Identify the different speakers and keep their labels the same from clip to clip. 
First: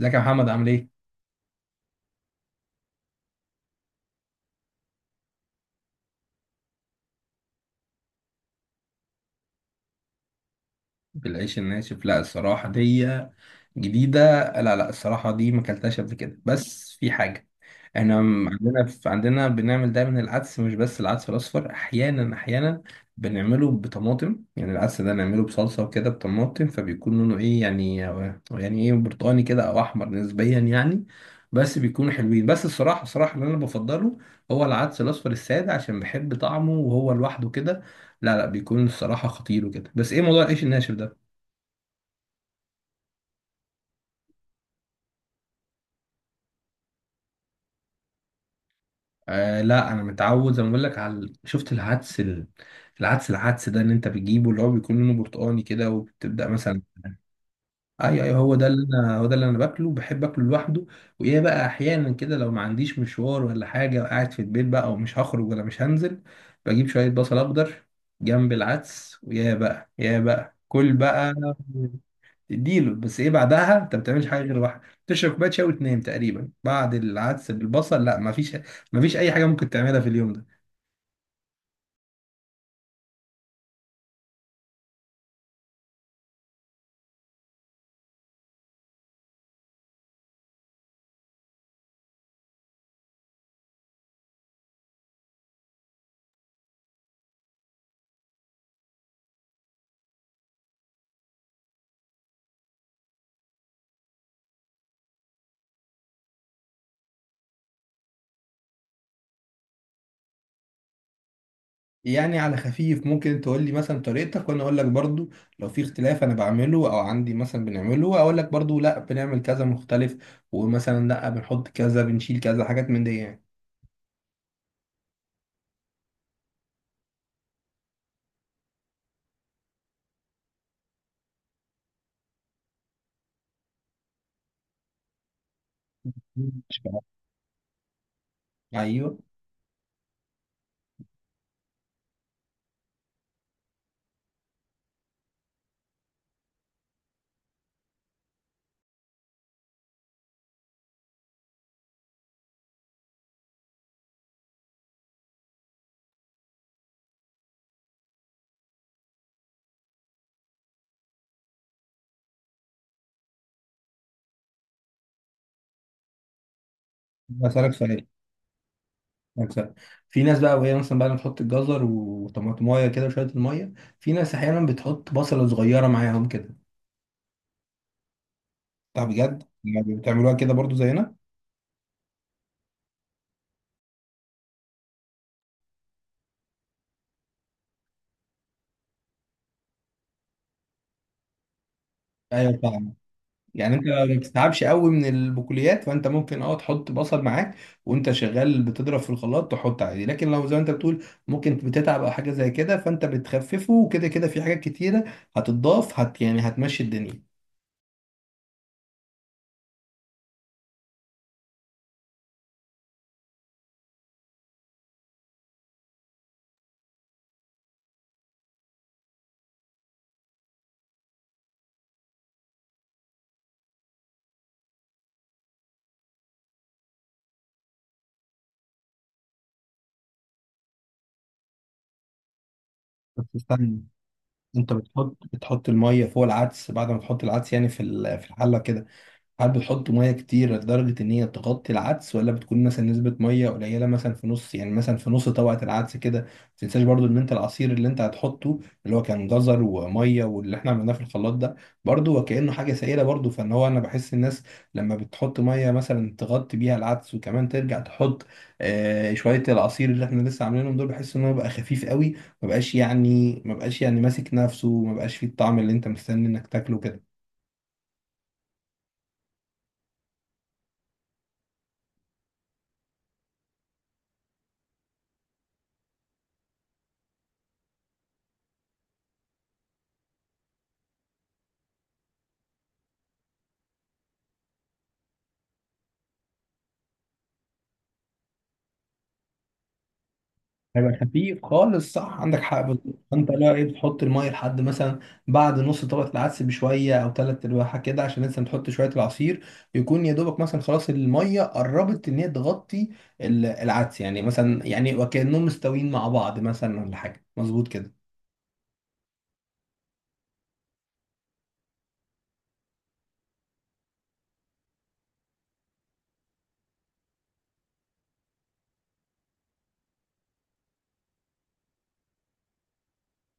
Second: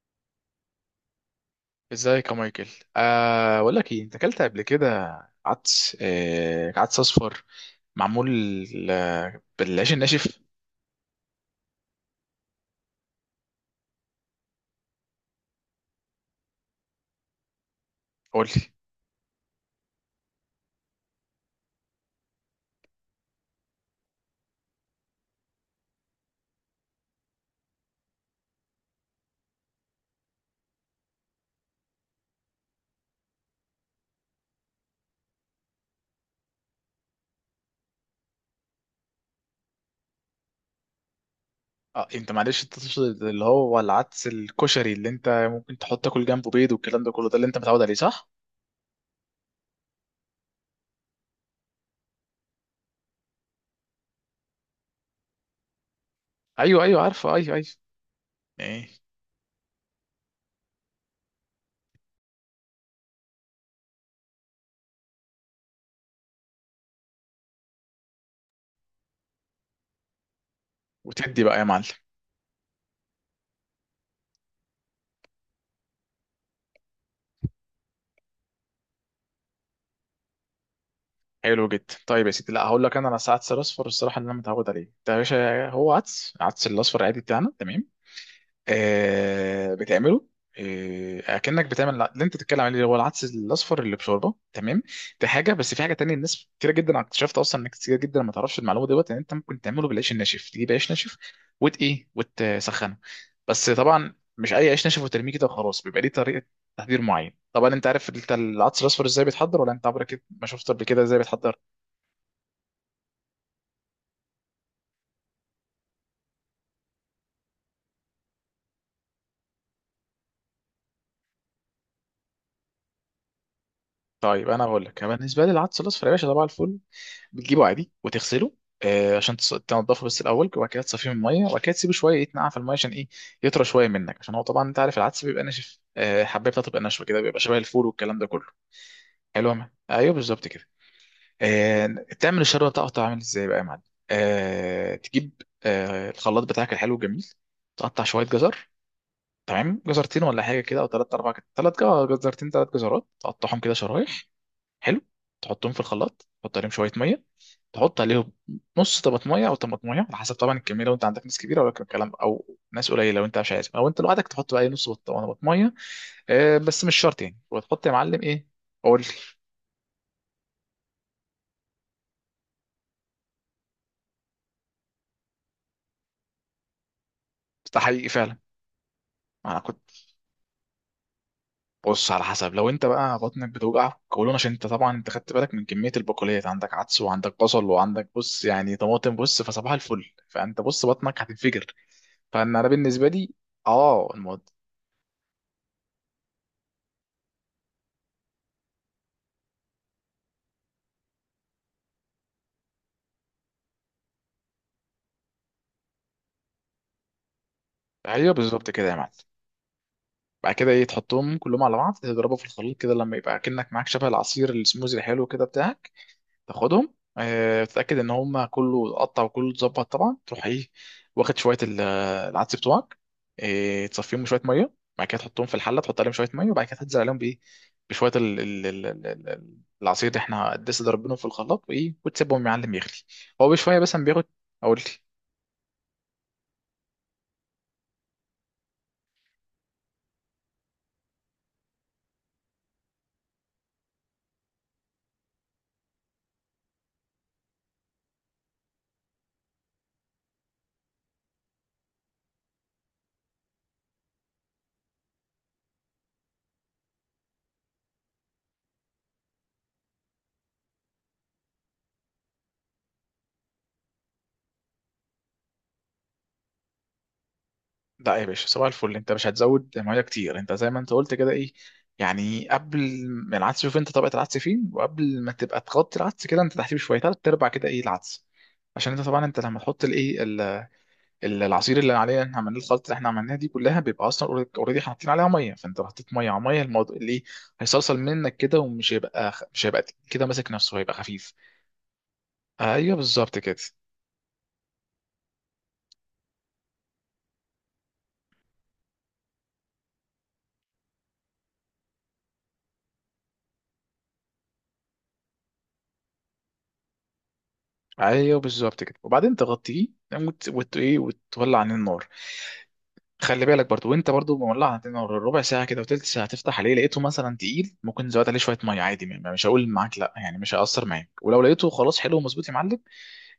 Speaker 1: ازيك يا محمد عامل ايه؟
Speaker 2: ازيك يا مايكل؟ بقول لك ايه، انت اكلت قبل كده؟ عدس اصفر. معمول. آه، بالعيش الناشف.
Speaker 1: بالعيش الناشف، لا الصراحة دي جديدة. لا لا، الصراحة دي ما اكلتهاش قبل كده، بس في حاجة، احنا
Speaker 2: قول لي.
Speaker 1: عندنا، عندنا بنعمل دايما العدس، مش بس العدس الأصفر. أحيانا أحيانا بنعمله بطماطم، يعني العدس ده نعمله بصلصة وكده بطماطم، فبيكون لونه ايه يعني، يعني ايه، برتقاني كده أو أحمر نسبيا يعني. بس بيكونوا حلوين. بس الصراحة اللي أنا بفضله هو العدس الأصفر السادة، عشان بحب طعمه وهو لوحده كده. لا لا، بيكون الصراحة خطير وكده. بس ايه موضوع العيش الناشف ده؟
Speaker 2: اه انت معلش، انت تقصد اللي هو العدس الكشري، اللي انت ممكن تحط تاكل جنبه بيض والكلام ده كله، ده اللي انت متعود عليه، صح؟
Speaker 1: آه لا، انا متعود زي ما بقول لك على، شفت العدس العدس ده ان انت بتجيبه، اللي هو بيكون لونه برتقاني كده وبتبدأ مثلا.
Speaker 2: ايوه، ايوه، عارفه، ايوه، ايوه.
Speaker 1: ايوه ايوه،
Speaker 2: ايه،
Speaker 1: هو ده اللي انا باكله، بحب اكله لوحده. وايه بقى، احيانا كده لو ما عنديش مشوار ولا حاجة وقاعد في البيت بقى ومش هخرج ولا مش هنزل، بجيب شوية بصل اخضر جنب العدس، ويا بقى يا بقى كل بقى.
Speaker 2: وتدي بقى يا معلم.
Speaker 1: اديله. بس ايه، بعدها انت ما بتعملش حاجه غير واحد، تشرب كوبايه شاي وتنام تقريبا. بعد العدس بالبصل، لا ما فيش، ما فيش اي حاجه ممكن تعملها في اليوم ده.
Speaker 2: حلو جدا. طيب يا سيدي، لا هقول لك، انا على عدس الاصفر، الصراحه اللي انا متعود عليه ده يا باشا هو عدس الاصفر عادي بتاعنا، تمام. آه، بتعمله. آه، اكنك بتعمل اللي انت بتتكلم عليه، اللي هو العدس الاصفر اللي بشوربه، تمام. دي حاجه. بس في حاجه تانية، الناس كتير جدا اكتشفت اصلا انك كتير جدا ما تعرفش المعلومه دوت، ان انت ممكن تعمله بالعيش الناشف. تجيب عيش ناشف وت ايه وتسخنه. بس طبعا مش اي عيش ناشف وترميه كده وخلاص، بيبقى ليه طريقه تحضير معين. طبعا انت عارف، انت العدس الاصفر ازاي بيتحضر ولا انت عمرك ما شفت قبل كده ازاي بيتحضر؟
Speaker 1: يعني على خفيف ممكن تقول لي مثلا طريقتك، وانا اقول لك برضو لو في اختلاف. انا بعمله او عندي مثلا بنعمله، اقول لك برضو لا، بنعمل كذا مختلف، ومثلا لا بنحط كذا بنشيل كذا، حاجات من دي يعني.
Speaker 2: طيب، انا بقول لك، بالنسبه لي العدس الاصفر يا باشا، طبعا الفل. بتجيبه عادي وتغسله. آه، عشان تنضفه بس الاول، وبعد كده تصفيه من الميه، وبعد كده تسيبه شويه يتنقع في الميه، عشان ايه؟ يطرى شويه منك، عشان هو طبعا انت عارف العدس بيبقى ناشف، الحبايه بتاعته
Speaker 1: مش
Speaker 2: بتبقى
Speaker 1: بعرف.
Speaker 2: ناشفه كده، بيبقى شبه الفول والكلام ده كله.
Speaker 1: ايوه.
Speaker 2: حلو يا مان؟ ايوه، بالظبط كده. آه، تعمل الشوربه بتاعته. عامل ازاي بقى يا معلم؟ آه، تجيب الخلاط بتاعك الحلو الجميل. تقطع شويه جزر. تمام، جزرتين ولا حاجه كده، او ثلاث، اربع، ثلاث جزرتين، ثلاث جزرات، تقطعهم كده شرايح. حلو. تحطهم في الخلاط، تحط عليهم شويه ميه. تحط عليهم نص طماطمية او طماطمية، على حسب طبعا الكمية. لو انت عندك ناس كبيرة ولا الكلام، او ناس قليلة لو انت مش عايز، او انت لوحدك، تحط بقى إيه، نص طماطمية. آه، بس مش شرط يعني.
Speaker 1: هسألك
Speaker 2: وتحط يا
Speaker 1: سؤال
Speaker 2: معلم ايه. قول لي.
Speaker 1: هسألك سؤال، في ناس بقى وهي مثلا بقى بتحط الجزر وطماطمايه كده وشويه الميه. في ناس احيانا بتحط بصله صغيره معاهم كده.
Speaker 2: ده حقيقي فعلا.
Speaker 1: طب بجد
Speaker 2: انا كنت.
Speaker 1: يعني بتعملوها كده برضو زينا؟
Speaker 2: بص، على حسب. لو انت بقى بطنك بتوجعك قولون، عشان انت طبعا، انت خدت بالك من كمية البقوليات، عندك عدس وعندك بصل وعندك بص يعني طماطم، بص، فصباح الفل، فانت بص بطنك هتنفجر.
Speaker 1: ايوه
Speaker 2: فانا
Speaker 1: فاهم.
Speaker 2: بالنسبة لي.
Speaker 1: يعني انت ما
Speaker 2: اه، الموضوع.
Speaker 1: بتتعبش قوي من البقوليات، فانت ممكن اه تحط بصل معاك وانت شغال بتضرب في الخلاط، تحط عادي. لكن لو زي ما انت بتقول ممكن بتتعب او حاجه زي كده، فانت بتخففه وكده كده في حاجات كتيره هتتضاف، يعني هتمشي الدنيا.
Speaker 2: ايوه، بالظبط كده يا معلم. بعد كده، ايه، تحطهم كلهم على بعض، تضربه في الخليط كده لما يبقى كأنك معاك شبه العصير السموزي الحلو كده بتاعك. تاخدهم، تتأكد ان هما كله اتقطع وكله اتظبط، طبعا تروح ايه. واخد شوية العدس بتوعك. آه، تصفيهم شوية مية، بعد كده تحطهم في الحلة، تحط عليهم شوية مية، وبعد كده تنزل عليهم بايه. بشوية العصير اللي احنا لسه ضربينه في الخلاط، وايه، وتسيبهم يا معلم يغلي.
Speaker 1: بس
Speaker 2: هو بشوية،
Speaker 1: استنى،
Speaker 2: بس بياخد.
Speaker 1: انت
Speaker 2: اقول لي.
Speaker 1: بتحط الميه فوق العدس بعد ما تحط العدس، يعني في الحله كده. هل بتحطوا ميه كتير لدرجه ان هي تغطي العدس، ولا بتكون مثلا نسبه ميه قليله، مثلا في نص طبقه العدس كده؟ ما تنساش برضو ان انت العصير اللي انت هتحطه، اللي هو كان جزر وميه واللي احنا عملناه في الخلاط ده، برضو وكانه حاجه سائله برضو، فان هو انا بحس الناس لما بتحط ميه مثلا تغطي بيها العدس وكمان ترجع تحط شويه العصير اللي احنا لسه عاملينهم دول، بحس ان هو بقى خفيف قوي. ما بقاش يعني ماسك نفسه، ما بقاش فيه الطعم اللي انت مستني انك تاكله كده.
Speaker 2: لا يا باشا، صباح الفل. انت مش هتزود ميه كتير. انت زي ما انت قلت كده، ايه. يعني قبل ما العدس، شوف انت طبقه العدس فين، وقبل ما تبقى تغطي العدس كده انت تحتيه شويه، تلات ارباع كده ايه العدس. عشان انت طبعا انت لما تحط العصير اللي عليه احنا عملناه، الخلطه اللي احنا عملناها دي كلها، بيبقى اصلا اوريدي حاطين عليها ميه، فانت لو حطيت ميه على ميه، الموضوع اللي ايه. هيصلصل منك كده، ومش هيبقى خ- مش هيبقى تقيل كده ماسك نفسه،
Speaker 1: هيبقى
Speaker 2: هيبقى خفيف.
Speaker 1: خفيف خالص، صح عندك حق بالظبط.
Speaker 2: ايوه،
Speaker 1: فانت
Speaker 2: بالظبط
Speaker 1: لا
Speaker 2: كده.
Speaker 1: ايه، بتحط الميه لحد مثلا بعد نص طبقه العدس بشويه او ثلاث ارباعها كده، عشان لسه بتحط شويه العصير، يكون يا دوبك مثلا خلاص الميه قربت ان هي تغطي العدس، يعني مثلا يعني وكانهم مستويين مع بعض مثلا ولا حاجه مظبوط كده.
Speaker 2: ايوه، بالظبط كده، وبعدين تغطيه وت... وت... ايه وتولع عن النار. خلي بالك برضو. وانت برضو مولع، انت ربع ساعه كده وتلت ساعه تفتح عليه، لقيته مثلا تقيل ممكن تزود عليه شويه ميه عادي، مش هقول معاك لا يعني، مش هيأثر معاك. ولو لقيته خلاص حلو ومظبوط يا معلم،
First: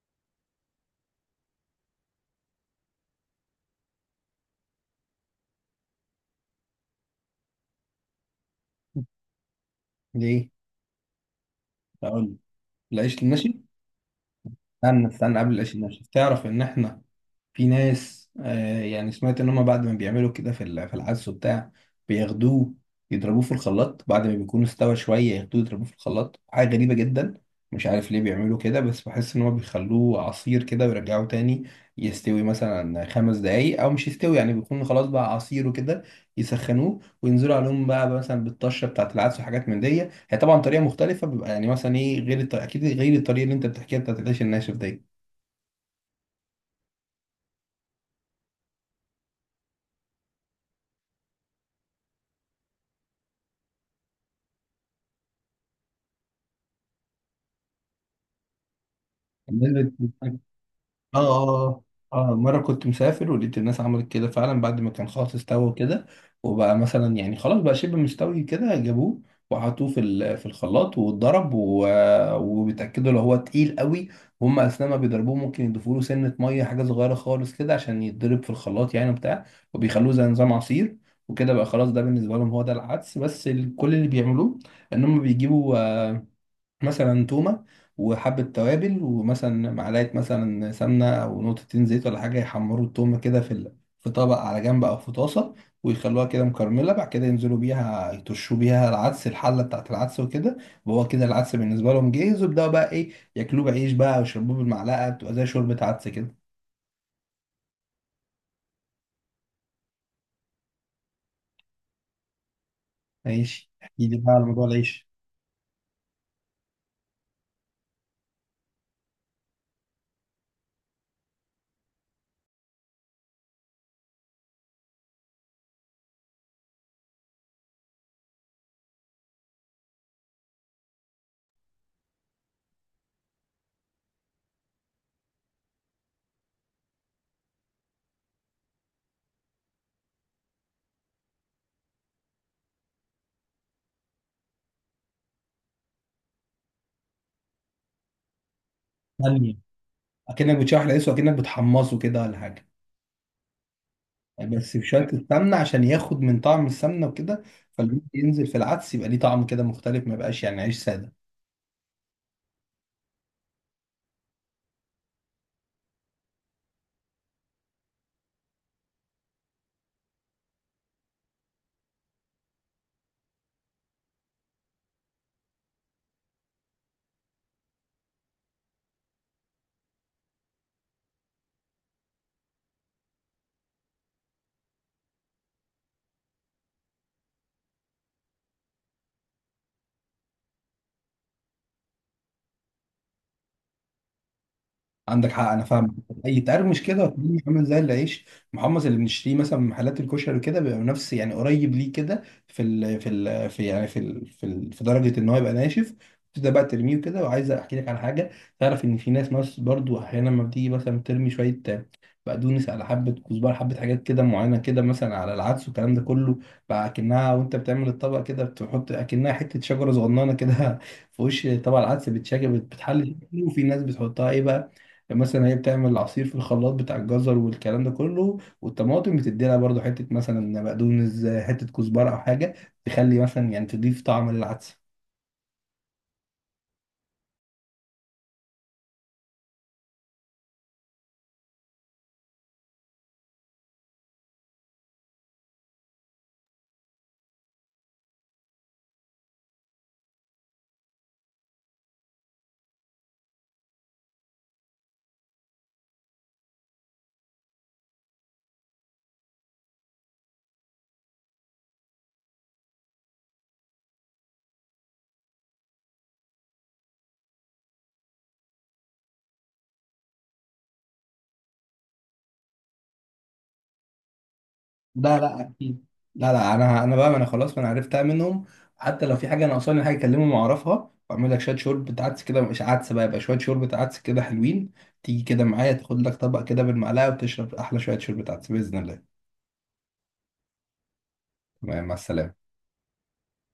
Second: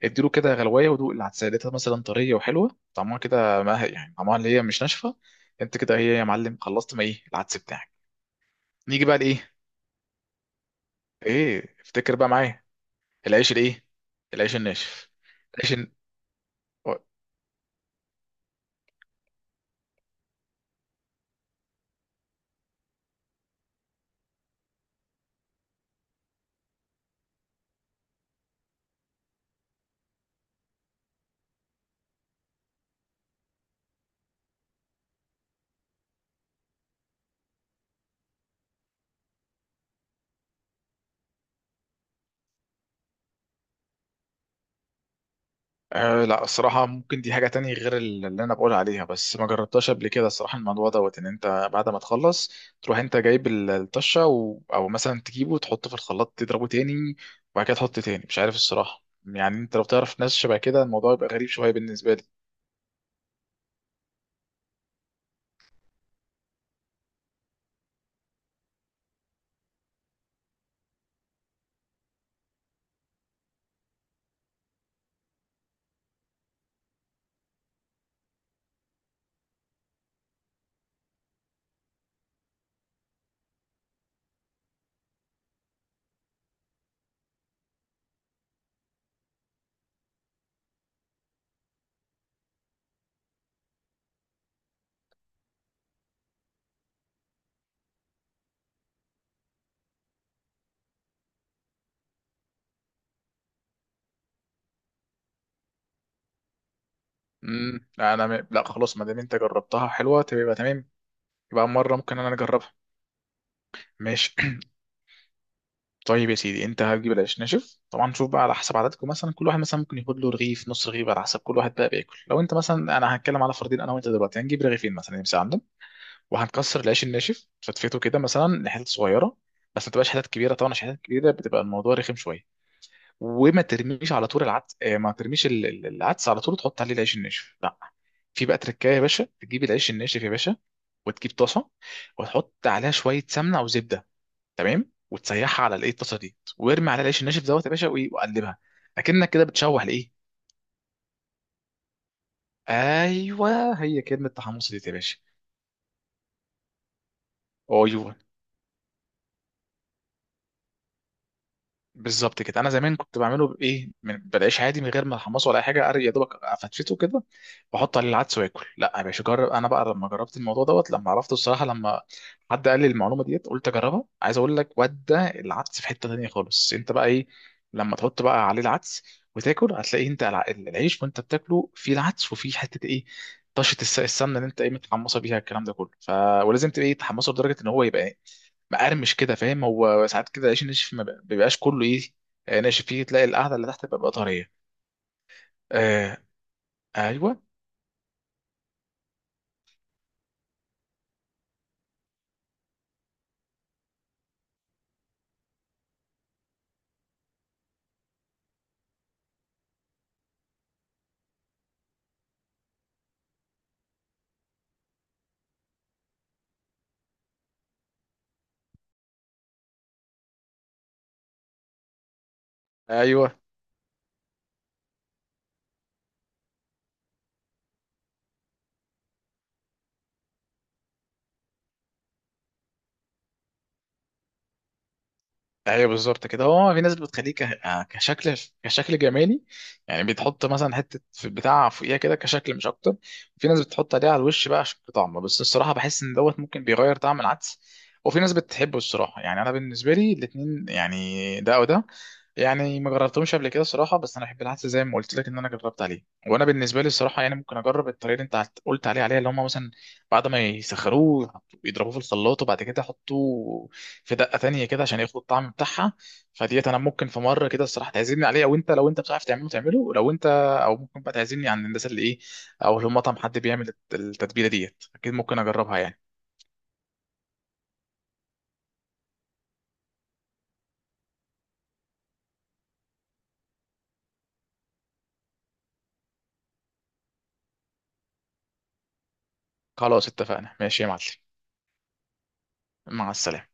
Speaker 2: اديله كده غلوايه، ودوق العدسه، لقيتها مثلا طريه وحلوه طعمها كده، ما هي يعني طعمها اللي هي مش ناشفه. انت كده هي يا معلم، خلصت ما ايه العدس بتاعك. نيجي بقى لايه؟
Speaker 1: ليه؟
Speaker 2: ايه، افتكر بقى
Speaker 1: اقول
Speaker 2: معايا.
Speaker 1: العيش
Speaker 2: العيش
Speaker 1: المشي.
Speaker 2: الايه؟ العيش
Speaker 1: استنى
Speaker 2: الناشف.
Speaker 1: استنى، قبل
Speaker 2: العيش.
Speaker 1: العيش المشي، تعرف ان احنا في ناس يعني سمعت ان هم بعد ما بيعملوا كده في العدس وبتاع، بياخدوه يضربوه في الخلاط بعد ما بيكون استوى شويه، ياخدوه يضربوه في الخلاط. حاجه غريبه جدا، مش عارف ليه بيعملوا كده، بس بحس ان هو بيخلوه عصير كده ويرجعوه تاني يستوي مثلا خمس دقايق، او مش يستوي يعني بيكون خلاص بقى عصير وكده يسخنوه وينزلوا عليهم بقى مثلا بالطشه بتاعت العدس وحاجات من دي. هي طبعا طريقه مختلفه، بيبقى يعني مثلا ايه، غير اكيد غير الطريقه اللي انت بتحكيها بتاعت العيش الناشف دي.
Speaker 2: أه لا، الصراحة ممكن دي حاجة تانية غير اللي أنا بقول عليها، بس ما جربتهاش قبل كده الصراحة. الموضوع دوت إن أنت بعد ما تخلص، تروح أنت جايب الطشة، أو مثلا تجيبه وتحطه في الخلاط تضربه تاني. وبعد كده تحط تاني، مش عارف الصراحة يعني. أنت لو
Speaker 1: الناس،
Speaker 2: تعرف ناس شبه كده الموضوع
Speaker 1: اه
Speaker 2: يبقى غريب شوية
Speaker 1: اه
Speaker 2: بالنسبة لي.
Speaker 1: اه مرة كنت مسافر ولقيت الناس عملت كده فعلا، بعد ما كان خلاص استوى كده وبقى مثلا يعني خلاص بقى شبه مستوي كده، جابوه وحطوه في الخلاط واتضرب، وبيتأكدوا لو هو تقيل قوي وهم اثناء ما بيضربوه ممكن يضيفوا له سنة مية حاجة صغيرة خالص كده عشان يتضرب في الخلاط يعني وبتاع، وبيخلوه زي نظام عصير وكده بقى خلاص. ده بالنسبة لهم هو ده العدس. بس كل اللي بيعملوه ان هم بيجيبوا مثلا تومة وحبة توابل ومثلا معلقة مثلا سمنة أو نقطتين زيت ولا حاجة، يحمروا التومة كده في طبق على جنب أو في طاسة، ويخلوها كده مكرملة. بعد كده ينزلوا بيها يطشوا بيها العدس الحلة بتاعت العدس وكده، وهو كده العدس بالنسبة لهم جاهز. ويبدأوا بقى إيه، ياكلوه بعيش بقى ويشربوه بالمعلقة بتبقى زي شوربة عدس كده.
Speaker 2: لا، أنا لا خلاص. ما دام أنت جربتها حلوة تبقى تمام. يبقى مرة ممكن أنا أجربها.
Speaker 1: ماشي، احكي لي بقى
Speaker 2: ماشي.
Speaker 1: على موضوع العيش.
Speaker 2: طيب يا سيدي، انت هتجيب العيش ناشف طبعا. شوف بقى على حسب عددكم، مثلا كل واحد مثلا ممكن ياخد له رغيف، نص رغيف، على حسب كل واحد بقى بياكل. لو انت مثلا، انا هتكلم على فردين انا وانت دلوقتي، هنجيب رغيفين مثلا يمسك عندهم. وهنكسر العيش الناشف، فتفيته كده مثلا لحتت صغيره. بس ما تبقاش حتت كبيره طبعا، عشان حتت كبيره بتبقى الموضوع رخم شويه. وما ترميش على طول العدس، ما ترميش العدس على طول تحط عليه العيش الناشف، لا. في بقى تركايه يا باشا، تجيب العيش الناشف يا باشا. وتجيب طاسه. وتحط عليها شويه سمنه او زبده. تمام. وتسيحها على الطاسه دي، وارمي عليها العيش الناشف دوت يا باشا، وقلبها. اكنك كده
Speaker 1: بامية،
Speaker 2: بتشوح لايه.
Speaker 1: أكنك بتشوح العيش وأكنك بتحمصه كده ولا حاجة؟
Speaker 2: ايوه، هي كلمه تحمص
Speaker 1: بس
Speaker 2: دي يا
Speaker 1: بشوية
Speaker 2: باشا.
Speaker 1: السمنة عشان ياخد من طعم السمنة وكده، فاللي
Speaker 2: ايوه،
Speaker 1: ينزل في العدس يبقى ليه طعم كده مختلف، ما يبقاش يعني عيش سادة.
Speaker 2: بالظبط كده. انا زمان كنت بعمله بايه من بالعيش عادي، من غير ما احمصه ولا اي حاجه، يا دوبك افتفته كده، واحط عليه العدس واكل. لا يا باشا، جرب. انا بقى لما جربت الموضوع دوت، لما عرفته الصراحه، لما حد قال لي المعلومه ديت، قلت اجربها. عايز اقول لك، ودى العدس في حته تانيه خالص. انت بقى ايه، لما تحط بقى عليه العدس وتاكل، هتلاقي انت العيش، وانت بتاكله فيه العدس وفيه حته ايه، طشه السمنه اللي انت متحمصه بيها، الكلام ده كله ولازم تبقى تحمصه لدرجه ان هو يبقى مقرمش كده، فاهم. هو ساعات كده العيش الناشف ما بيبقاش كله ايه، آه، ناشف، فيه تلاقي القعده اللي تحت بتبقى طريه.
Speaker 1: عندك حق انا فاهم.
Speaker 2: آه.
Speaker 1: يتقرمش كده وتلاقيه
Speaker 2: ايوه.
Speaker 1: عامل زي العيش محمص اللي بنشتريه مثلا من محلات الكشري كده، بيبقى نفس يعني قريب ليه كده في درجه ان هو يبقى ناشف. تبدا بقى ترميه كده. وعايز احكي لك على حاجه، تعرف ان في ناس، برضو احيانا لما بتيجي مثلا ترمي شويه بقدونس على حبه كزبره، حبه حاجات كده معينه كده مثلا على العدس والكلام ده كله، بقى اكنها وانت بتعمل الطبق كده، بتحط اكنها حته شجره صغننه كده في وش طبق العدس، بتشكل بتحل
Speaker 2: ايوه،
Speaker 1: شكله، وفي ناس بتحطها ايه بقى، يعني مثلا هي بتعمل العصير في الخلاط بتاع الجزر والكلام ده كله والطماطم، بتدي لها برضه حته مثلا بقدونس، حته كزبره او حاجه، تخلي مثلا يعني تضيف طعم للعدس.
Speaker 2: ايوه، بالظبط كده. هو في ناس بتخليه كشكل، كشكل جمالي. يعني بتحط مثلا حته في بتاع فوقيها كده كشكل، مش اكتر. في ناس بتحط عليه على الوش بقى عشان طعمه، بس الصراحه بحس ان دوت ممكن بيغير طعم العدس. وفي ناس بتحبه الصراحه. يعني انا بالنسبه لي الاتنين يعني، ده او ده. يعني ما جربتهمش قبل كده الصراحه. بس انا احب العدس زي ما قلت لك ان انا جربت عليه. وانا بالنسبه لي الصراحه يعني ممكن اجرب الطريقه اللي انت قلت عليها، اللي هم مثلا بعد ما يسخروه، يضربوه في الخلاط، وبعد كده يحطوه في دقه تانية كده عشان ياخدوا الطعم بتاعها. فديت انا ممكن في مره كده الصراحه تعزمني عليه، او انت لو انت بتعرف تعمله تعمله، لو انت، او ممكن بقى تعزمني عند الناس اللي ايه، او لو مطعم حد بيعمل التتبيله ديت، اكيد
Speaker 1: لا
Speaker 2: ممكن
Speaker 1: لا
Speaker 2: اجربها
Speaker 1: اكيد،
Speaker 2: يعني.
Speaker 1: لا لا انا بقى، ما انا خلاص، ما انا عرفتها منهم. حتى لو في حاجه ناقصاني حاجه، اكلمهم واعرفها، واعمل لك شويه شوربه عدس كده، مش عدس بقى يبقى، شويه شوربه عدس كده حلوين، تيجي كده معايا تاخد لك طبق كده بالمعلقه وتشرب احلى شويه شوربه عدس باذن الله.
Speaker 2: خلاص، اتفقنا. ماشي يا معلم.
Speaker 1: تمام، مع السلامه.
Speaker 2: مع السلامه.